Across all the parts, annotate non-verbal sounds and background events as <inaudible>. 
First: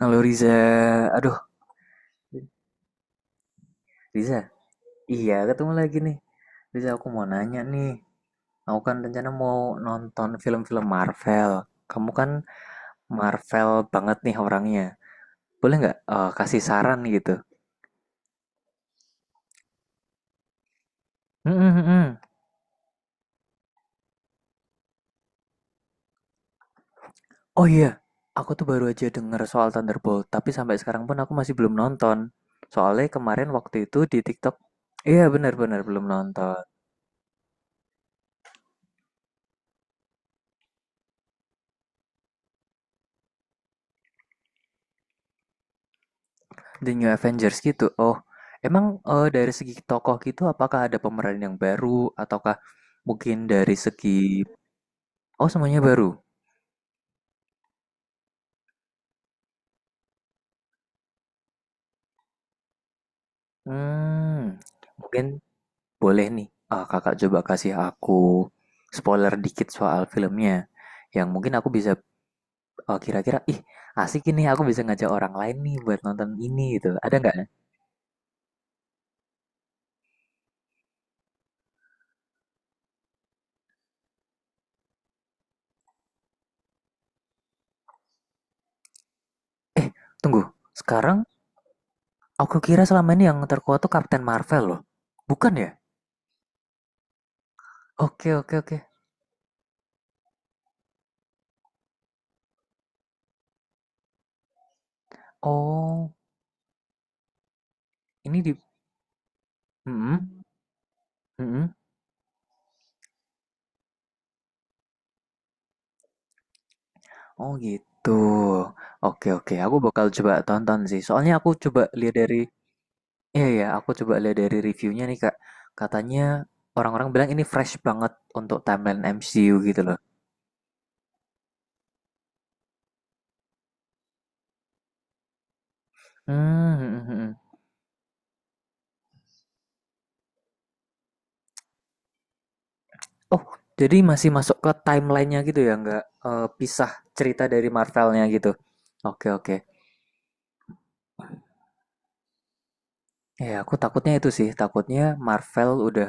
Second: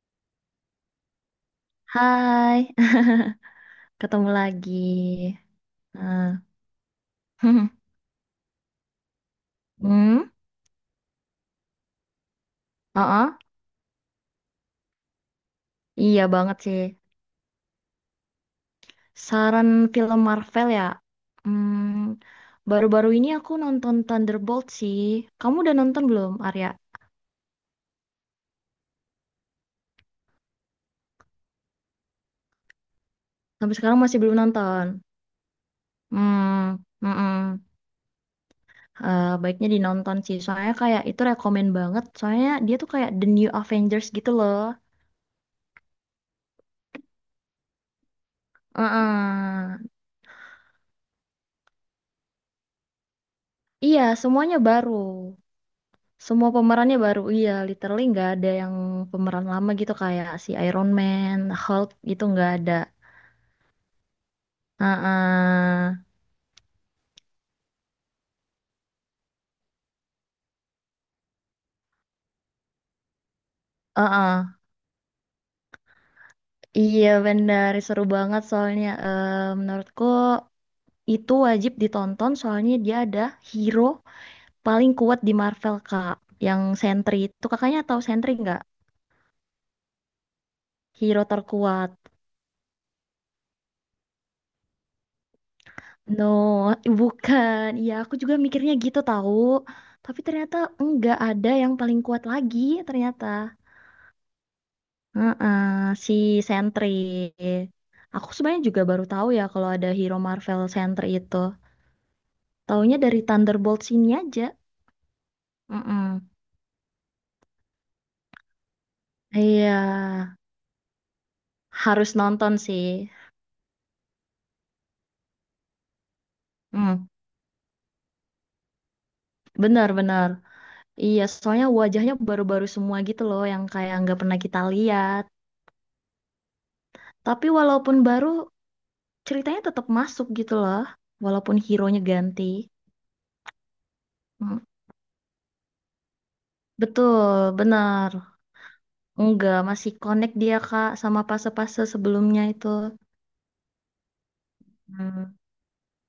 Halo Riza, aduh Hai, <laughs> ketemu Riza, lagi. iya ketemu lagi nih. Nah, Riza, aku mau nanya <laughs> nih, aku kan rencana mau nonton Hmm. film-film Marvel. Kamu kan uh Marvel banget nih orangnya. Boleh nggak, Iya banget kasih sih. saran gitu? Saran film Marvel ya. Hmm, Hmm, hmm, hmm, hmm. Baru-baru ini aku nonton Thunderbolt sih. Kamu udah nonton belum, Arya? Oh iya, aku tuh baru aja denger soal Thunderbolt, tapi sampai sekarang pun aku masih belum nonton. Soalnya kemarin waktu Sampai itu sekarang di masih belum TikTok. nonton. Iya, benar-benar belum nonton. Hmm, mm-mm. Eh, baiknya dinonton sih. Soalnya kayak itu rekomen banget. Soalnya dia tuh kayak The New Avengers gitu loh. The New Avengers gitu. Oh, emang, dari segi uh tokoh gitu, apakah ada pemeran yang baru ataukah mungkin dari Iya, segi. semuanya baru. Oh, semuanya baru? Semua pemerannya baru, iya, literally nggak ada yang pemeran lama gitu kayak si Iron Man, Hulk gitu nggak ada. Hmm, mungkin Heeh. boleh nih. Ah, kakak coba kasih aku spoiler dikit soal filmnya. Yang mungkin aku bisa, kira-kira, ih, asik, ini Heeh. aku bisa ngajak orang lain nih buat nonton ini gitu. Iya Ada nggak? benar, seru banget soalnya menurutku itu wajib ditonton soalnya dia ada hero paling kuat di Marvel Kak, yang Sentry itu kakaknya tahu Sentry nggak? Eh, tunggu. Sekarang Hero terkuat. aku kira selama ini yang terkuat tuh Captain Marvel loh. Bukan ya? No, bukan. Iya, aku Oke, juga oke, mikirnya oke. gitu tahu. Tapi ternyata enggak ada yang paling kuat lagi ternyata. Heeh, Oh, si Sentry. Aku ini di. sebenarnya juga baru tahu ya kalau ada hero Mhm, Marvel Sentry itu. mhm. Taunya dari Thunderbolts ini aja. Mm-mm. Oh gitu. Oke, oke, Iya, aku bakal coba tonton sih. Soalnya aku coba harus lihat dari, nonton sih. iya ya, aku coba lihat dari reviewnya nih Kak. Katanya Mm, orang-orang bilang ini fresh banget untuk timeline MCU gitu loh. benar-benar. Iya, soalnya wajahnya baru-baru semua gitu loh, yang kayak nggak pernah kita lihat. Hmm, hmm, mhm. Tapi walaupun baru, ceritanya tetap masuk gitu loh. Walaupun hero-nya ganti. Oh, jadi masih masuk Mm, ke timelinenya gitu ya, nggak pisah cerita betul, dari benar. Marvelnya gitu. Oke, oke. Enggak, masih connect dia, Kak, sama fase-fase sebelumnya itu. Ya, aku takutnya itu sih. Takutnya Hmm. Marvel udah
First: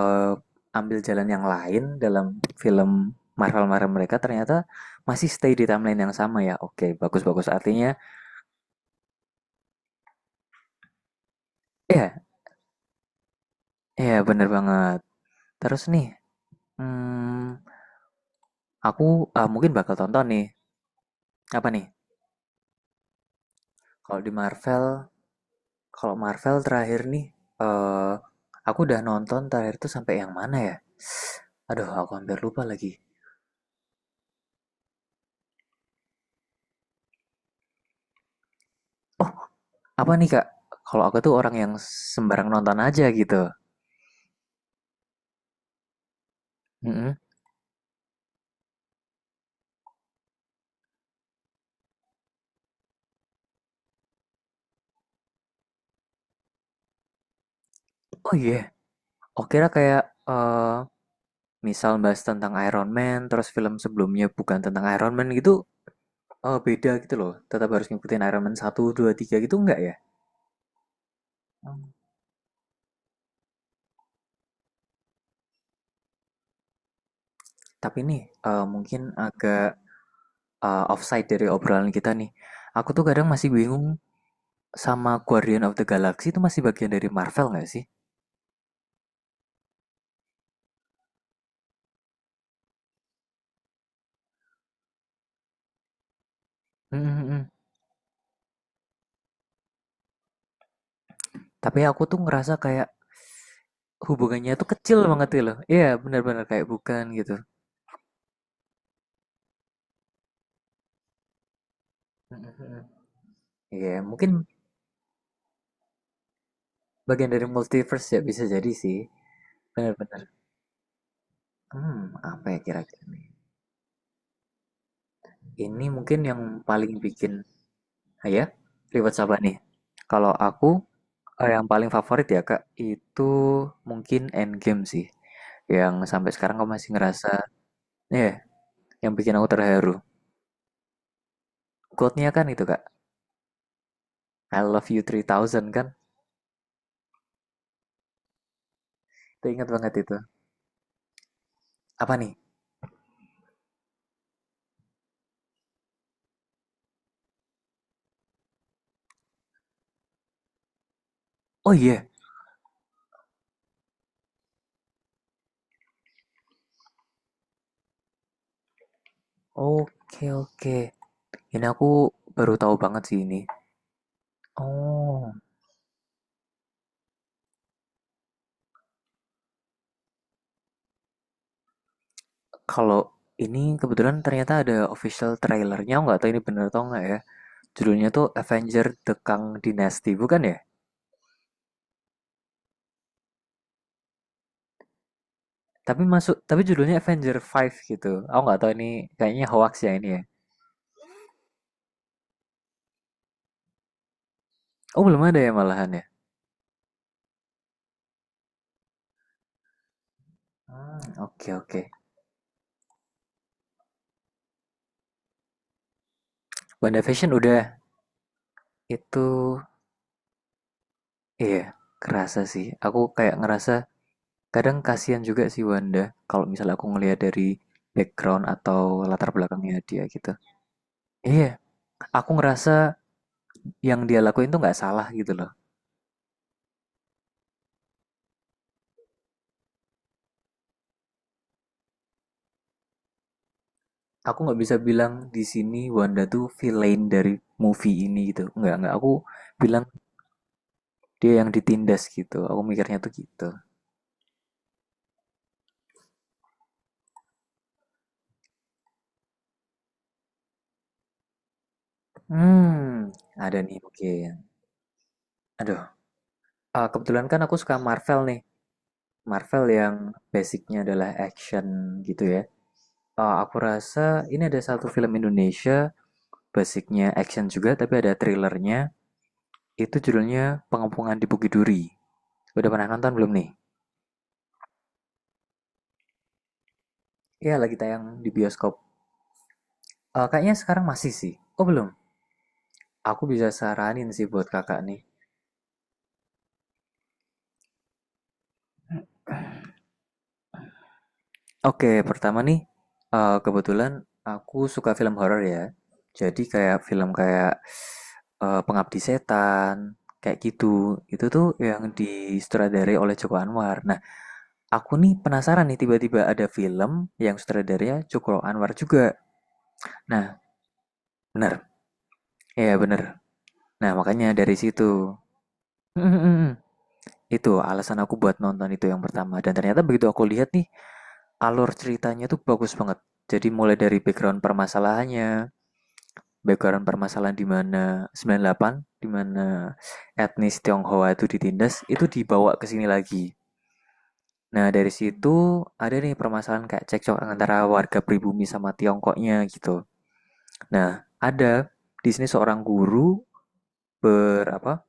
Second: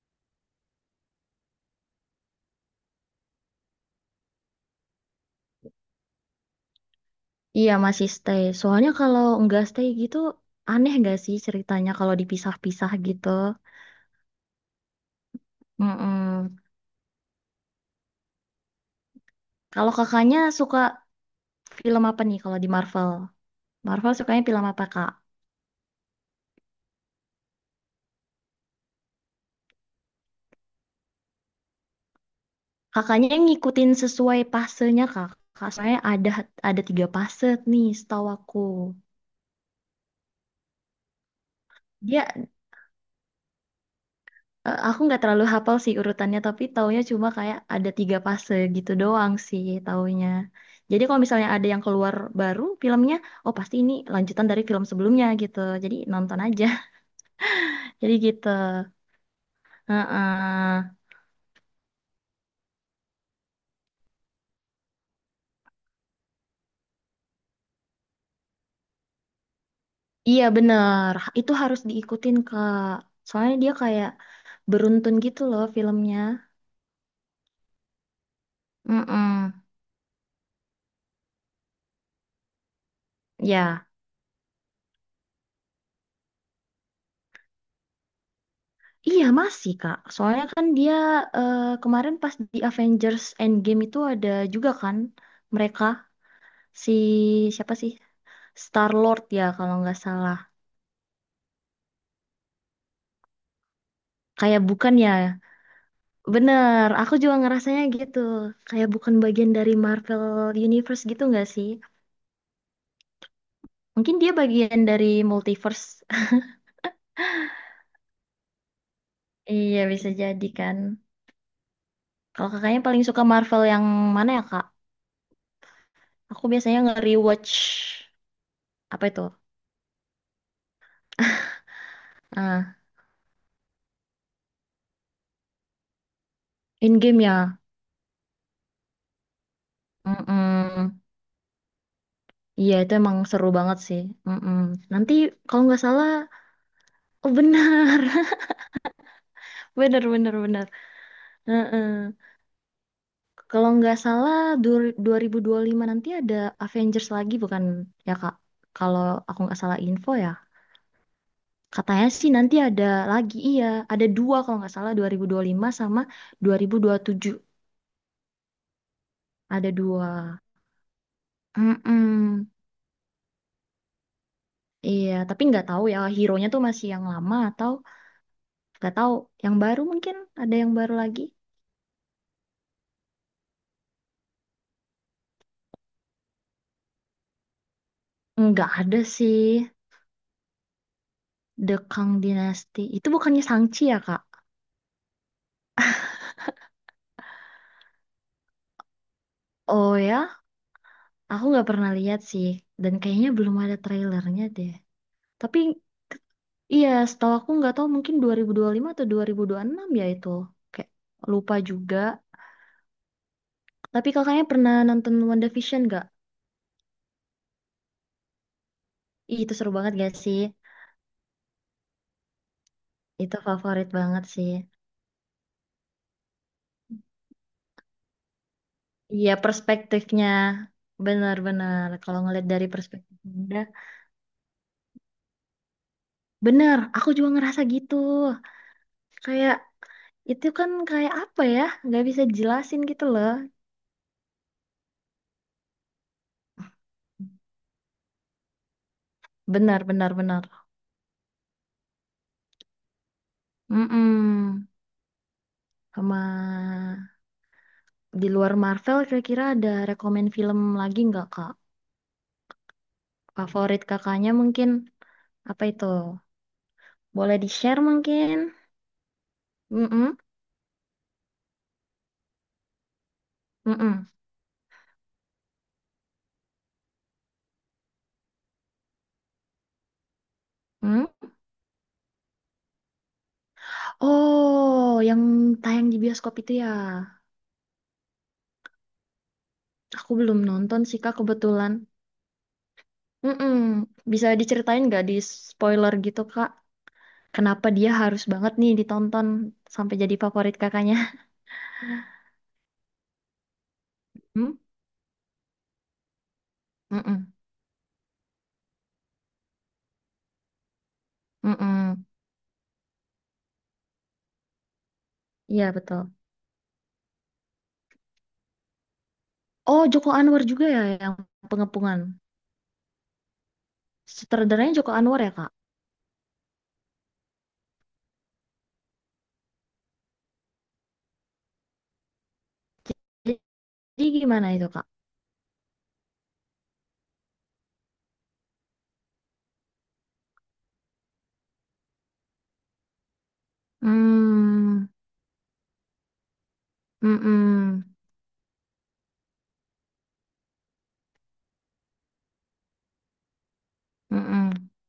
ambil jalan yang lain dalam film Marvel-Marvel mereka, ternyata masih stay di timeline yang sama ya. Oke, bagus-bagus Iya artinya. masih stay. Soalnya kalau nggak stay gitu aneh nggak sih ceritanya kalau Ya, dipisah-pisah gitu. ya bener banget. Terus nih, Mm-mm. hmm, aku, mungkin Kalau bakal tonton kakaknya nih. suka Apa nih? film apa nih kalau di Marvel? Marvel Kalau di sukanya film apa Marvel, kak? kalau Marvel terakhir nih, eh aku udah nonton terakhir tuh sampai yang mana ya? Aduh, aku hampir lupa lagi. Kakaknya yang ngikutin sesuai pasenya kak. Kak, soalnya ada tiga fase nih setahu aku. Oh, apa nih Kak? Kalau aku tuh orang yang Dia sembarang nonton aja gitu. Aku nggak terlalu hafal sih urutannya, tapi taunya Mhm. cuma kayak ada tiga fase gitu doang sih taunya. Jadi kalau misalnya ada yang keluar baru filmnya, oh pasti ini lanjutan dari film sebelumnya gitu. Jadi nonton aja. <laughs> Jadi Oh gitu. iya. Oh, kira kayak, eh Heeh. misal bahas tentang Iron Man, terus film sebelumnya bukan tentang Iron Man gitu, beda gitu loh. Tetap harus ngikutin Iron Man satu 2 3 gitu, enggak ya? Iya bener, itu harus Hmm. diikutin Kak. Soalnya dia kayak beruntun gitu loh filmnya. Tapi nih, mungkin mm agak offside dari obrolan kita nih. Aku tuh kadang masih bingung Ya, sama Guardian of the Galaxy, itu masih bagian dari Marvel nggak sih? iya masih Kak. Soalnya kan dia kemarin pas di Avengers Endgame itu ada juga kan mereka. Si Mhm, mhm. siapa sih, Star Lord ya kalau nggak salah. Tapi aku tuh ngerasa kayak hubungannya Kayak tuh bukan kecil ya, banget gitu loh. Iya, benar-benar kayak bener, bukan aku gitu. juga ngerasanya gitu, kayak bukan bagian dari Marvel Universe gitu nggak sih? Mhm, mhm. Iya, Mungkin mungkin dia bagian dari multiverse. bagian dari multiverse ya, bisa jadi sih. <laughs> Iya bisa Benar-benar. jadi kan. Hmm, apa Kalau ya kakaknya paling kira-kira suka nih? Marvel yang mana ya kak? Ini mungkin yang Aku biasanya paling bikin, nge-rewatch ah ya, apa rewatch itu, apa nih? Kalau aku, yang paling favorit ya Kak, ah itu mungkin Endgame sih. Yang sampai sekarang aku masih Endgame ngerasa, ya. ya, yang bikin aku terharu. Mm-mm. Quote-nya kan itu Iya Kak, itu emang seru banget sih. Mm-mm. I love you Nanti Three kalau Thousand nggak kan? salah. Oh benar, Itu ingat <laughs> banget benar itu. benar benar. <laughs> Heeh. Apa nih? Kalau nggak salah dua dua ribu dua puluh lima nanti ada Avengers lagi bukan ya Kak? Kalau aku nggak salah info ya. Oh Katanya iya, sih nanti ada lagi, iya. Ada dua kalau nggak salah, dua dua ribu dua puluh lima sama dua dua ribu dua puluh tujuh. Ada dua. oke oke. Ini aku Mm-mm. baru tahu banget sih ini. Iya, Oh, tapi nggak tahu ya hero-nya tuh masih yang lama atau nggak tahu, yang baru mungkin, ada yang baru lagi. kalau ini kebetulan ternyata ada official trailernya, nggak tahu ini bener atau nggak ya. Judulnya tuh Nggak Avenger ada The sih Kang Dynasty bukan ya? The Kang Dynasty. Itu bukannya Shang-Chi ya Kak? Tapi masuk tapi judulnya Avenger 5 gitu. Aku nggak tahu ini, kayaknya hoax ya Oh ini ya. ya, aku nggak pernah lihat sih, dan kayaknya belum ada trailernya deh. Oh, belum ada ya Tapi malahan ya. ke- iya, setahu aku nggak tahu mungkin 2025 atau 2026 ya itu. Kayak Hmm, oke lupa oke. juga. Tapi kakaknya pernah nonton WandaVision nggak? WandaVision udah itu, Ih, itu seru banget gak sih? iya kerasa sih. Aku kayak Itu ngerasa favorit banget sih. kadang kasihan juga sih Wanda, kalau misalnya aku ngelihat dari background atau latar Iya, belakangnya dia perspektifnya gitu. Iya, benar-benar. Kalau aku ngeliat dari ngerasa perspektif muda, yang dia lakuin tuh nggak salah gitu loh. benar. Aku juga ngerasa gitu. Kayak itu kan kayak apa ya? Nggak bisa jelasin gitu loh. Aku nggak bisa bilang di sini Wanda tuh villain dari movie ini gitu. Nggak, nggak. Aku bilang Benar, benar, benar. dia yang ditindas gitu. Aku mikirnya tuh gitu. Mm-mm. Sama di luar Marvel kira-kira ada rekomen film lagi nggak Kak? Hmm, ada nih Favorit kakaknya mungkin. mungkin apa Aduh, itu? Kebetulan Boleh kan aku suka di-share Marvel nih. mungkin? Marvel yang Mm-mm, basicnya adalah action gitu ya. Ah, aku rasa mm-mm, ini ada satu film Indonesia basicnya action juga, tapi ada thrillernya. Itu judulnya Pengepungan di mm. Bukit Duri. Udah pernah nonton belum nih? Oh, yang tayang di bioskop itu ya. Iya, lagi tayang di bioskop. Aku Eh, belum kayaknya nonton sekarang sih masih Kak sih. Oh kebetulan. belum? Aku bisa Mm-mm. saranin sih Bisa buat kakak diceritain nih. nggak di spoiler gitu Kak? Kenapa dia harus banget nih ditonton sampai jadi favorit kakaknya? Oke, pertama nih, kebetulan <laughs> Hmm? aku suka film horor ya. Jadi kayak film Mm-mm, kayak Pengabdi Setan, kayak gitu. Itu tuh yang mm-mm. disutradarai oleh Joko Anwar. Nah, aku nih penasaran Iya nih betul. tiba-tiba ada film yang sutradaranya Joko Anwar juga. Oh, Joko Nah, Anwar juga ya yang bener, pengepungan. iya bener. Nah, makanya dari Sutradaranya situ. Joko Anwar <laughs> ya, Kak? Itu alasan aku buat nonton itu yang pertama. Dan ternyata begitu aku lihat nih, alur ceritanya tuh bagus banget. Jadi mulai dari Jadi background gimana itu, Kak? permasalahannya, background permasalahan di mana 98, di mana etnis Tionghoa itu ditindas, itu dibawa ke sini lagi. Nah, Hmm, dari situ ada nih permasalahan kayak cekcok antara mm-mm, warga pribumi sama Tiongkoknya gitu. Nah, ada di sini seorang guru, mm-mm. berapa,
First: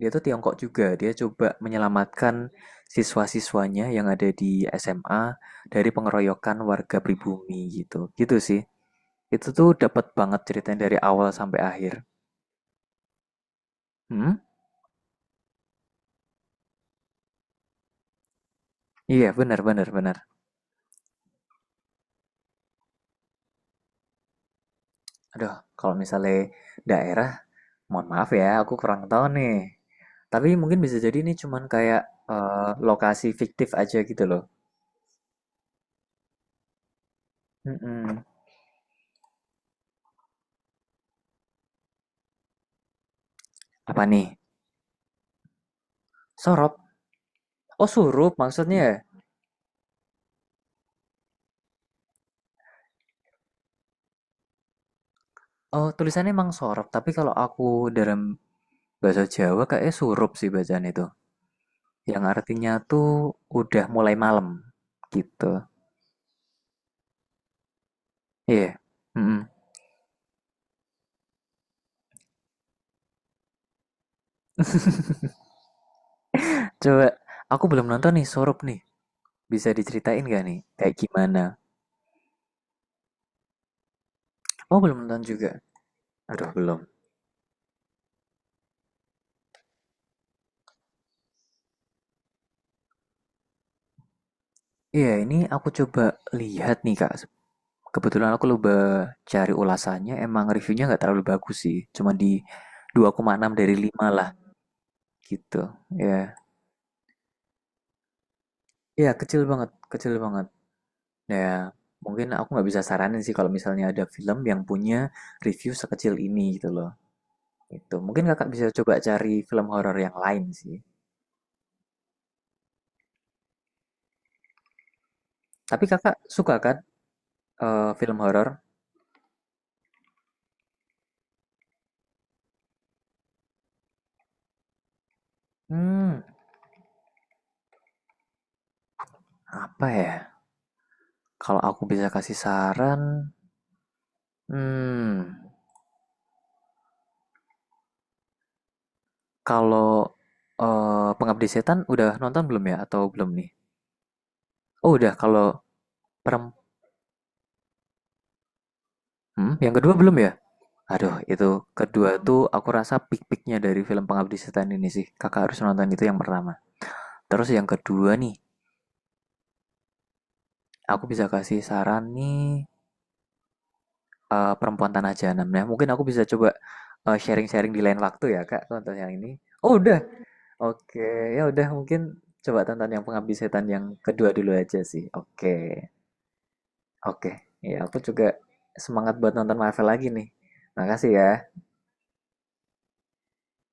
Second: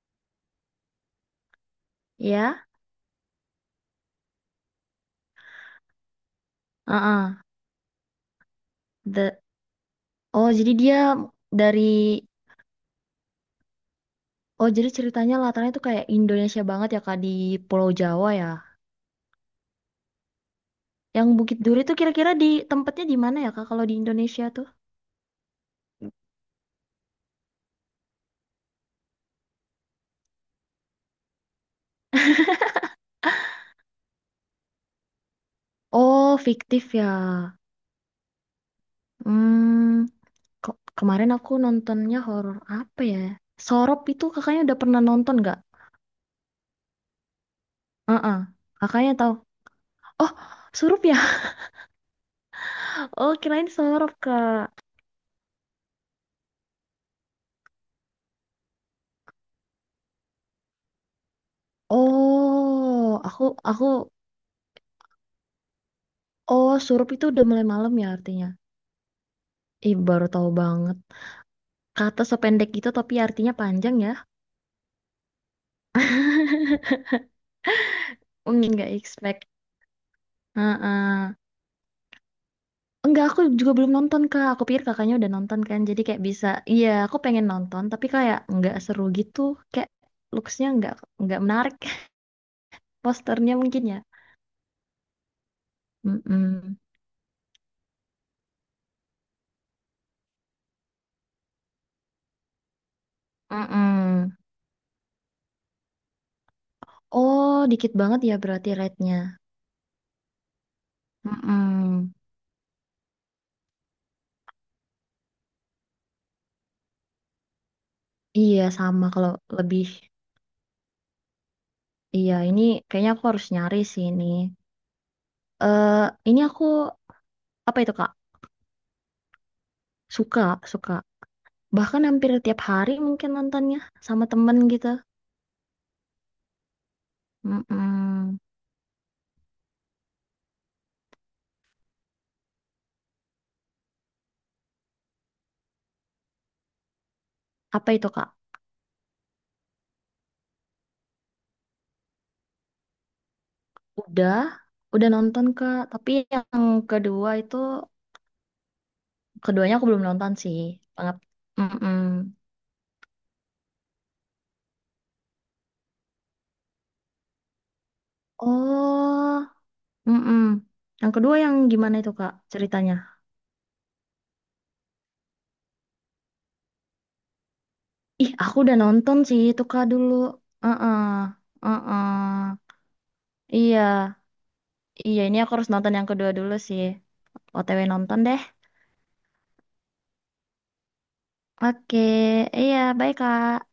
dia tuh Tiongkok juga, dia coba menyelamatkan Ya, siswa-siswanya yang ada di SMA dari pengeroyokan warga heeh. pribumi gitu. Gitu sih. The- Itu tuh dapat banget Oh, jadi ceritanya dari dia awal sampai dari akhir. Hmm? Oh, jadi ceritanya latarnya tuh kayak Indonesia banget ya, Kak, di Pulau Jawa ya. Iya, benar benar benar. Yang Bukit Duri tuh kira-kira di tempatnya di mana ya, Kak, kalau di Indonesia tuh? Aduh, kalau misalnya daerah, mohon maaf ya, aku kurang tahu nih. Tapi mungkin bisa jadi ini cuman kayak lokasi fiktif aja gitu loh. Oh, fiktif ya. Mm-mm. Hmm, kemarin aku nontonnya horor apa ya? Sorop Apa itu nih? kakaknya udah pernah nonton nggak? Sorop. Oh, Heeh. Surup maksudnya, ya? Kakaknya tahu. Oh, Surup ya? Oh, kirain sorop, Kak. Oh, tulisannya emang sorop, tapi kalau aku dalam bahasa Jawa kayaknya surup sih bacaan itu. Yang artinya Oh, tuh aku udah aku mulai malam gitu. oh surup itu udah mulai malam ya artinya. Iya. Mm-mm. Ih, baru tahu banget. Kata sependek gitu tapi artinya panjang ya. Coba, aku belum nonton nih <laughs> surup nih. Nggak expect. Bisa diceritain gak nih kayak Heeh. gimana? Enggak, aku juga belum nonton Kak. Aku Oh, pikir belum kakaknya nonton udah juga. nonton kan. Jadi kayak bisa, Aduh, belum. iya aku pengen nonton tapi kayak nggak seru gitu. Kayak looks-nya nggak menarik. <laughs> Posternya mungkin ya. Iya, ini aku coba lihat Mm-mm. nih, Kak. Kebetulan aku coba cari ulasannya, emang reviewnya nggak terlalu bagus sih. Cuma di 2,6 dari 5 lah Mm-mm. gitu. Iya. Oh, dikit banget ya berarti Iya, rate-nya. kecil banget, kecil banget. Nah, ya, Mm-mm. mungkin aku nggak bisa saranin sih kalau misalnya ada film yang punya review sekecil ini gitu loh. Itu mungkin kakak Iya bisa coba sama, kalau cari film lebih, horor yang lain sih. iya ini kayaknya aku harus nyari sih ini. Tapi Eh, kakak ini suka aku kan apa itu Kak? film horor? Suka, suka. Bahkan hampir tiap hari mungkin nontonnya sama temen gitu. Hmm, Mm-mm. apa ya? Kalau aku bisa kasih saran, hmm, Apa itu Kak? kalau Pengabdi Setan udah nonton belum ya atau belum nih? Udah, Oh udah udah, nonton kalau Kak. Tapi yang perempuan. kedua itu, Mhm, yang keduanya aku kedua belum belum ya? nonton sih. Aduh, Pengap. itu Mm-mm. kedua tuh aku rasa pik-piknya dari film Pengabdi Setan ini sih, Kakak harus nonton itu yang pertama. Terus yang kedua nih, Oh, mm-mm. aku Yang bisa kedua yang kasih gimana saran itu Kak nih, ceritanya? Perempuan Tanah Jahanam. Nah mungkin aku bisa coba, sharing-sharing di lain waktu Ih, ya aku Kak, udah tonton yang nonton ini. sih itu Oh Kak udah? dulu. Heeh. Oke, ya udah mungkin coba Heeh. tonton yang Pengabdi Setan Iya, yang kedua dulu aja sih. iya ini aku harus Oke, nonton yang kedua dulu sih. oke. Ya, OTW aku nonton juga deh. semangat buat nonton Marvel lagi nih. Makasih ya. Oke, iya, bye Kak.